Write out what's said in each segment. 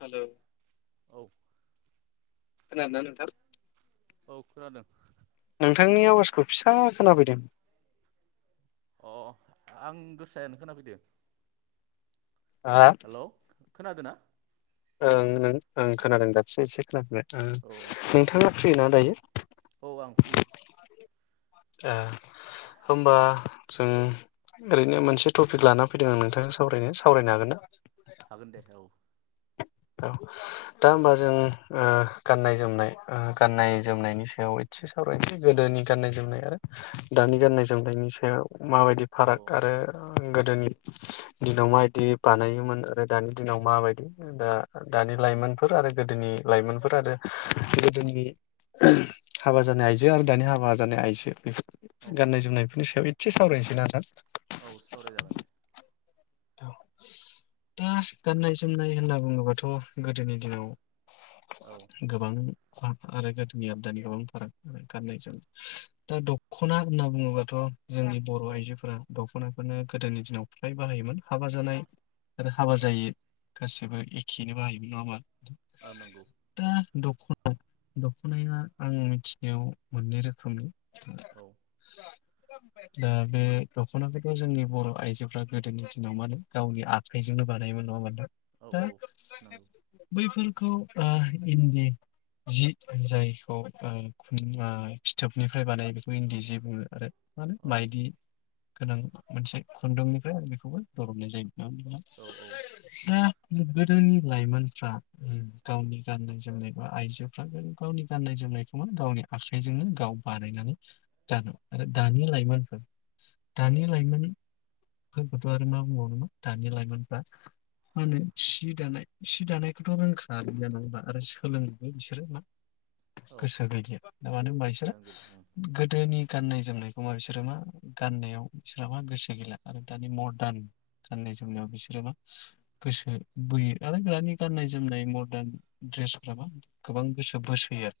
हेल औ खोनादो ना नोंथां? औ खोनादों। नोंथांनि आवाजखौ फिसा खोनाफैदों। अ अ आं गोसायानो खोनाफैदो। आ खोनादो ना? ओं नों ओं खोनादों दासो एसे खोनाफैबाय। ओ औ नोंथाङा फ्रि ना दायो? औ आं फ्रि। ए होमबा जों ओरैनो मोनसे टपिक लाना फैदों आं नोंथांजों सावरायनो सावरायनो हागोन ना? हागोन दे औ औ दा होमबा जों ओ गाननाय जोमनाय गाननाय जोमनायनि सायाव एसे सावरायनोसै गोदोनि गाननाय जोमनाय आरो दानि गाननाय जोमनायनि सायाव। माबायदि औ फाराग आरो गोदोनि दिनाव माबायदि बानायोमोन आरो दानि दिनाव माबायदि दा ओ दानि लाइमोनफोर आरो गोदोनि लाइमोनफोर आरो गोदोनि हाबा जानाय आइजो आरो दानि हाबा जानाय आइजो औ बेफोर गाननाय जोमनायफोरनि सायाव एसे सावरायनोसै [unintelligible] औ सावरायजागोन दे। दा गाननाय जोमनाय होनना बुङोबाथ' गोदोनि दिनाव औ गोबां आरो गोदोनि आरो दानि गोबां फाराग आरो गाननाय जोमनाय दा दखना होनना बुङोबाथ' जोंनि बर' औ आइजोफोरा दखनाखौनो गोदोनि दिनाव फ्राय बाहायोमोन। हाबा जानाय आरो हाबा औ जायि। गासिबो एखेनो बाहायोमोन नङा होमबा? औ नंगौ दा दख दखनाया आं मिथिनायाव मोननै रोखोमनि औ [inaudible] दा बे दख'नाफोरखौ जोंनि बर' आइजोफ्रा गोदोनि दिनाव मानो गावनि आखाइजोंनो बानायोमोन नङा होनबा नोंथां। औ औ दा नंगौ बैफोरखौ ओ इन्दि जि जायखौ ओ ओ फिथोबनिफ्राय बानायो बेखौ इन्दि जि बुङो आरो मानो औ माइदि गोनां मोनसे खुन्दुंनिफ्राय आरो बिखौबो बरननाय औ जायो। [unintelligible] गोदोनि लाइमोनफ्रा गावनि गाननाय जोमनाय बा आइजोफ्रा गावनि गाननाय जोमनायखौनो गावनि आखाइजोंनो गाव बानायनानै गानो आरो दानि लाइमोनफोर औ दानि लाइमोन फोरखोथ' आरो मा बुंबावनो न दानि लाइमोनफ्रा मा होनो सि दानाय सि दानायखौथ' रोंखागो नङा होमबा आरो सोलोङोबो बिसोरो मा औ गोसो गैलिया मानो होनबा इसोरो गोसोआनो गैला ओं गोदोनि गाननाय जोमनायखौ मा बिसोरो मा गाननायाव इसोरा मा गोसो गैला आरो दानि मदार्न गाननाय जोमनायाव बिसोरो मा गोसो बोयो आरो दानि गाननाय जोमनाय मदार्न ड्रेसफ्राबा गोबां गोसो बोसोयो आरो।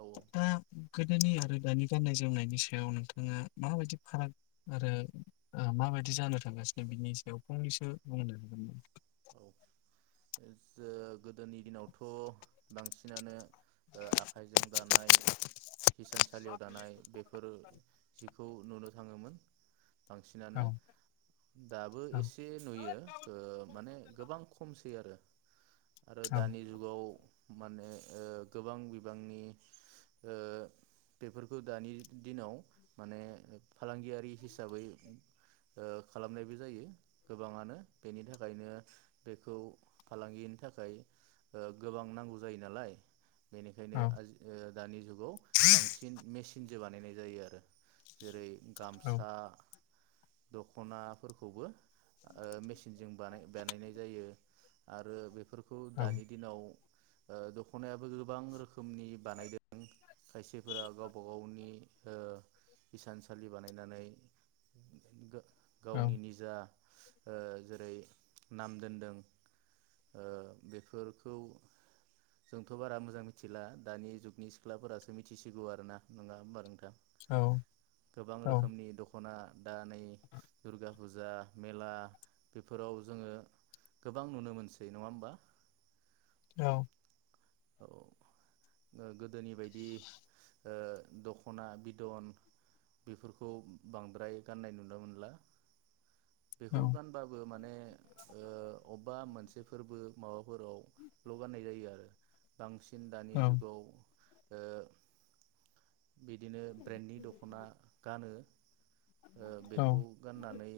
औ [unintelligible] गोदोनि आरो दानि गाननाय जोमनायनि सायाव नोंथाङा माबायदि फाराग आरो ओ माबायदि जानो थांगासिनो दा बिनि सायाव फंनैसो बुंनो हागोन नामा? ओ गोदोनि दिनावथ' बांसिनानो ओ आखाइजों दानाय हिसानसालियाव दानाय बेफोर जिखौ नुनो थाङोमोन। औ बांसिनानो दाबो औ एसे नुयो ओ माने खमसै आरो आरो औ दानि जुगाव माने ओ गोबां बिबांनि ओ बेफोरखौ दानि दिनाव माने फालांगियारि हिसाबै ओ खालामनायबो जायो गोबाङानो बेनि थाखायनो बेखौ फालांगिनि थाखाय ओ गोबां नांगौ जायो नालाय बेनिखायनो औ आजि ओ दानि जुगाव बांसिन मेसिन बानायनाय जायो आरो जेरै औ गामसा दखनाफोरखौबो ओ मेसिनजों बानाय बानायनाय जायो आरो बेफोर खौ औ दानि दिनाव ओ दख'नायाबो गोबां रोखोमनि बानायदों खायसेफोरा गावबा गावनि ओ इसानसालि बानायनानै। गो औ गावनि निजा ओ जेरै नाम दोनदों ओ बेफोरखौ जोंथ' बारा मोजां मिथिला दानि जुगनि सिख्लाफोरासो मिथिसिगौ आरोना नङा होमबा नोंथां? औ गोबां रोखोमनि दख'ना दा नै दुर्गा फुजा मेला बेफोराव जोङो गोबां नुनो मोनसै नङा होमबा? औ औ ओ गोदोनि बायदि ओ दख'ना बिदन बेफोरखौ बांद्राय गाननाय नुनो मोनला। औ बेखौ गानबाबो माने ओ अबेबा मोनस फोरबो माबा फोराव ल' गाननाय जायो आरो दांस सिन दानि जुगाव बिदिनो ब्रेन्डनि दख'ना गानो। ओ बेखौ गाननानै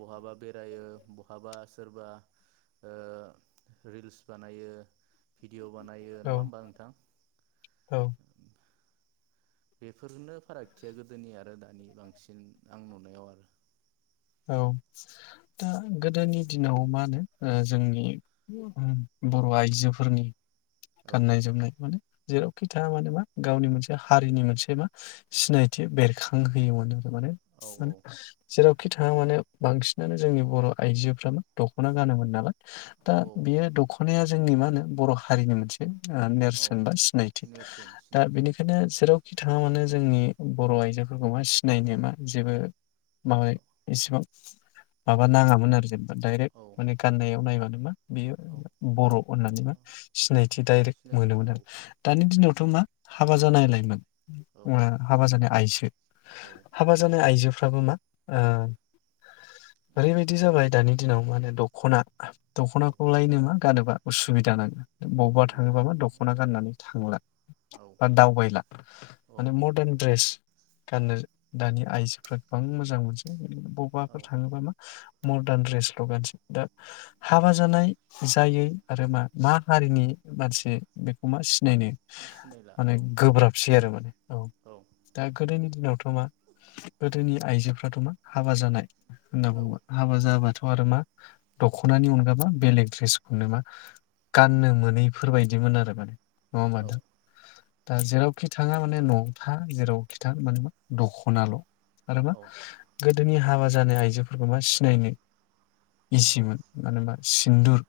बहाबा बेरायो बहाबा सोरबा ओ रिल्स बानायो। भिडिअ बानायो नङा होमबा नोंथां? औ बेफोरनो फारागथिया गोदोनि आरो दानि बांसिन आं नुनायाव आरो औ दा गोदोनि दिनाव मा होनो ओ जोंनि बर' आइजोफोरनि गाननाय औ जोमनाय माने जेरावखि थाया माने मा गावनि मोनसे हारिनि मोनसे मा सिनायथि बेरखांहोयोमोन आर माने औ माने जेराव खि थाङा माने बांसिनानो जोंनि बर' आइजोफ्रा मा दख'ना गानोमोन नालाय। दा औ बियो दख'नाया जोंनि मा होनो बर' हारिनि मोनसे आ नेरसोन बा औ सिनायथि नेरसोन दा सिनायथि औ बेनिखायनो जेराव खि थाङा मानो जोंनि बर' आइजोफोरखौ मा सिनायनो मा जेबो माबा एसेबां माबा नाङामोन आरो जेन डाइरेक्ट औ माने गाननायाव नायबानो बेयो औ बर' होननानै मा औ सिनायथि दडाइरेक्ट सिनायोमोन मोनोमोन औ आरो औ दानि दिनावथ' मा हाबा जानायलायमोन औ हाबा जानाय आइस औ हाबा जानाय आइजो फ्राबो मा ओ ओरैबायदि जाबाय दानि दिनाव माने दख'ना ओ दख'नाखौ लायनो मा गानोबा उसुबिदा नांगो औ बबावबा उसुबिदा औ थाङोबाबो दखना गाननानै थांला औ बा दावबायला औ माने मदार्न द्रेस गाननो दानि आइजोफ्रा गोबां मोजां मोनो [unintelligible] औ बबाफोर थाङोबा मा - मर्दार्न दड्रेसल गानसै दा हाबा जानाय जायै आरो मा मा हारिनि मानसै बेखौ मा सि नायनो सिनायला माने औ गोब्राबसै आरो माने औ दा गोदोनि दिनावथ मा गोदोनि आइजोफोर [unintelligible] मा? हाबा जानाय होनना बुंङो हाबा जाबाथ आरो मा दखनानि अनगाबा बेलेग द्रेसखौनो मा गाननो मोनैफोर बायदिमोन आरो माने औ माथो दा जेरावखि थाङा माने नखथा जेरावखि था माने मा दख'नाल आरो मा औ जोंनि हाबा जानाय आइजोफोरखौ मा सिनायनो औ इजिमोन मानो [unintelligible] इन्दुर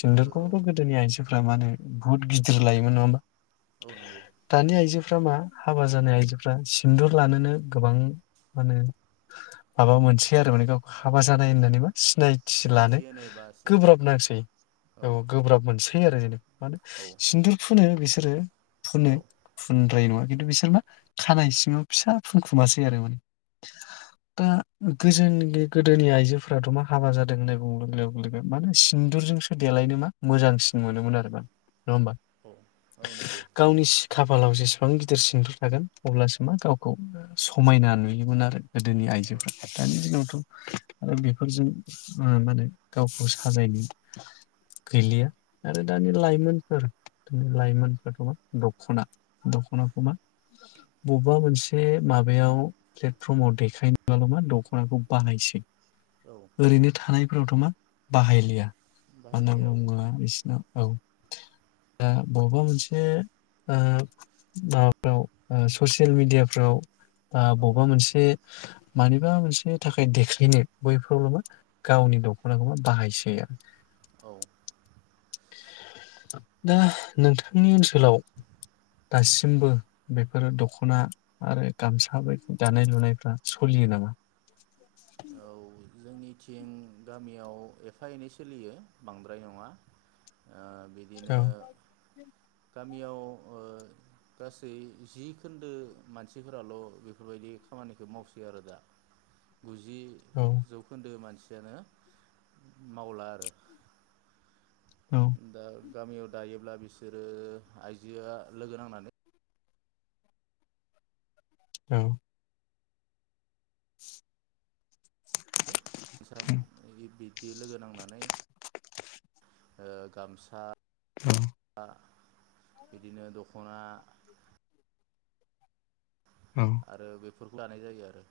सिन्दुर औ गोदोनि आइजोफ्रा मा होनो? गुहुत गिदिर लायोमोन नङा होमबा औ नंगौ दानि आइजोफ्रा मा? हाबा जानाय आइजोफ्रा सिन्दुर लानोनो गोबां मानो माबा मोनसै आरो माने गावखौ हाबा औ जानाय होननानैबो मा सिनायथि लानो होनो बासै गोब्राब नांसै औ गोब्राब मोनसै थि आरो मानो औ सिन्दुर फोनो बेसो सोरो औ फुनो फुनद्राय नङा खिन्थु बिसोर मा खानाय सिङाव फिसा फुनखुमासै आरो माने दा गोजोनि गोदोनि आइजोफोराथ मा हाबा जादों होननाय बुं लोगो लोगो मा सिन्दुरजोंसो देलायनो मा मोजांसिन मोनोमोन आरो मा नङा होमबा औ नंगौ गावनि सिखा खाफालाव जेसेबां गिदिर सिरनदु थागोन अब्लासो मा गावखौ समायना नुयोमोन आरो गोदोनि औ आइजोफ्रा दानि दिनावथ आरो बेफोरजों माने गावखौ साजायनो गैलिया आरो दानि लाइमोनफोर लाइमोनफोराथ मा दख'ना दख'नाखौ मा बबेबा मोनसे माबायाव प्लेटफर्म समाव देखायनोबाल मा दखनाखौ बाहायसै औ ओरैनो थानाय फोरावथ' मा बाहायलिया मानो होनना बाहायलियाव बुङोब्ला बिसनाव औ दा बबेबा मोनसे माबाफ्राव ससियेल मेडियाफ्राव दा औ बबेबा मोनसे मानिबा मोनसेनि थाखाय देख्लायनो बैफोरावल' बो गावनि दख'नाखौबा बाहायसै आरो औ दा नोंथांनि ओनसोलाव दासिमबो बेफोर दख'ना आरो गामसा बायदि दानाय लुनायफ्रा सोलियो नामा? औ जोंनिथिं गामियाव एफा एनै सोलियो बांद्राय नङा ओ औ बिदिनो गामियाव गासै जि खोन्दो मानसिफोराल' बेफोरबायदि खामानिखौ मावसै आरो दा। गुजि औ जौ मानसियानो मावला आरो दा गामियाव दायोब्ला बिसोरो आइजोआ लोगो नांनानै औ थिस्राम ओय बिदि लोगो नांनानै ओ गामसा आ बिदिनो दख'ना औ आरो बे फोरखौ लानाय जायो आरो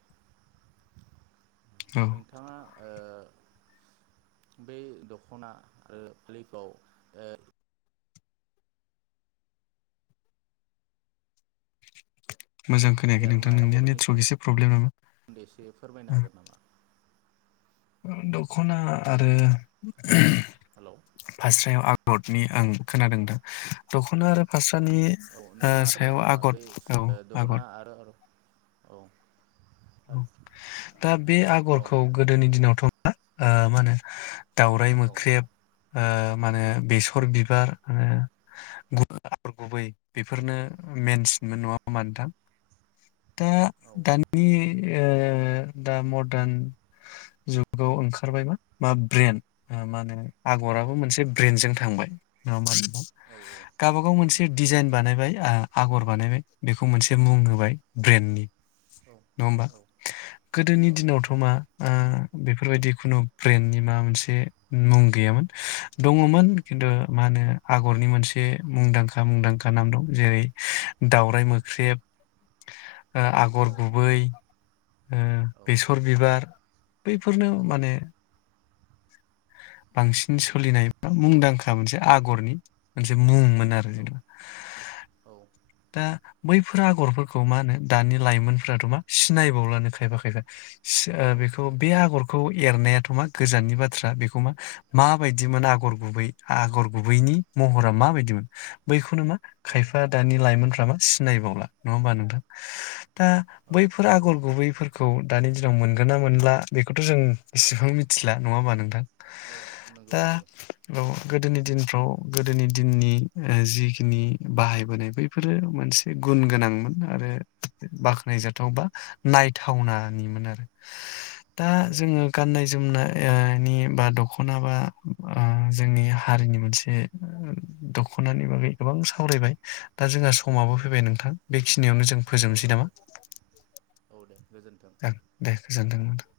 औ नोंथाङा ओ बे दख'ना आरो फालिखौ ओ मोजां खोनायाखै नोंथां एरनाय नोंनिया आगरनि नेटवर्क सोमोन्दै एसे प्रब्लेम एसे फोरमायनो नामा। हागोन नामा दख'ना आरो हेलौ फास्रायाव आ अटनि आं खोनादों थां। खौनो आरो फास्रा तानि औ नोंथाङा फोरमायनो सायाव हागोन नामा आगर बे औ ओ दख'ना आगर आरो औ। फालि दा बे औ आगरखौ गोदोनि दिनावथ' ओ मा होनो दावराय औ मोख्रेब। मा होनो बेसर बिबार गुबै बेफोरनो मेनसिनमोन नङा होमा नोंथां। दा औ दानि एयो दा मरदान जुगाव ओंखारबाय मा ब्रेेनड मा होनो आगराबो ब्रेन्ड मोनसे ब्रेन्दजों थांबाय। [unintelligible] औ औ गावबा गाव नंगौ मोनसे डिजाइन बानायबाय। आगर बानायबाय बेखौ मोनसे मुं होबाय ब्रेन्डनि। नङा औ। गोदोनि औ दिनावथ' मा ओ बेफोरबायदि खुनु ब्रेन्डनि मा मोनसे मुं गैयामोन दङमोन खिन्थु औ मा होनो आगरनि मोनसे मुंदांखा मुंदांखा नाम दं जेरै दावराइ मोख्रेब ओ औ आगर गुबै। ओ औ बेसर बिबार बैफोरनो माने औ बांसिन सोलिनाय मुंदांखा मोनसे आगरनि मोनसे मुं मोन। ना आरो जेनबा औ दा बैफोर आगरफोरखौ मा होनो दानि लाइमोनफोराथ' मा सिनायबावलानो खायफा खायफा। सि ओ औ बेखौ बे सिनायला आगरखौ एरनायाथ' मा गोजाननि बाथ्रा बे मा माबायदिमोन आगर गुबै आगर गुबैनि महरा माबायदिमोन बैखौनो मा औ खायफा दानि लाइमोनफ्रा मा सिनायबावला नङा होमबा नोंथां? दा औ बैफोर आगर गुबैफोर खौ दानि दिनाव मोनगोन ना मोनला बेखौथ' जों एसेबां मिथिला नङा होमबा नोंथां? औ नंगौ दा नंगौ औ गोदोनि दिनफ्राव गोदोनि दिननि ओ जिखिनि बाहायबोनाय बैफोरो मोनसे गुन गोनांमोन आरो बाख्नायजाथाव बा नायथावनानिमोन आरो दा औ जोङो गाननाय जोमना ओनि बा दख'ना बा ओ जोंनि हारिनि मोनसे दख'नानि बागै गोबां सावरायबाय दा जोंहा समाबो औ फैबाय नोंथां बेखिनियावनो जों औ फोजोबनोसै नामा? नंगौ औ दे गोजोन्थों ओं दे गोजोनथों नोंथां।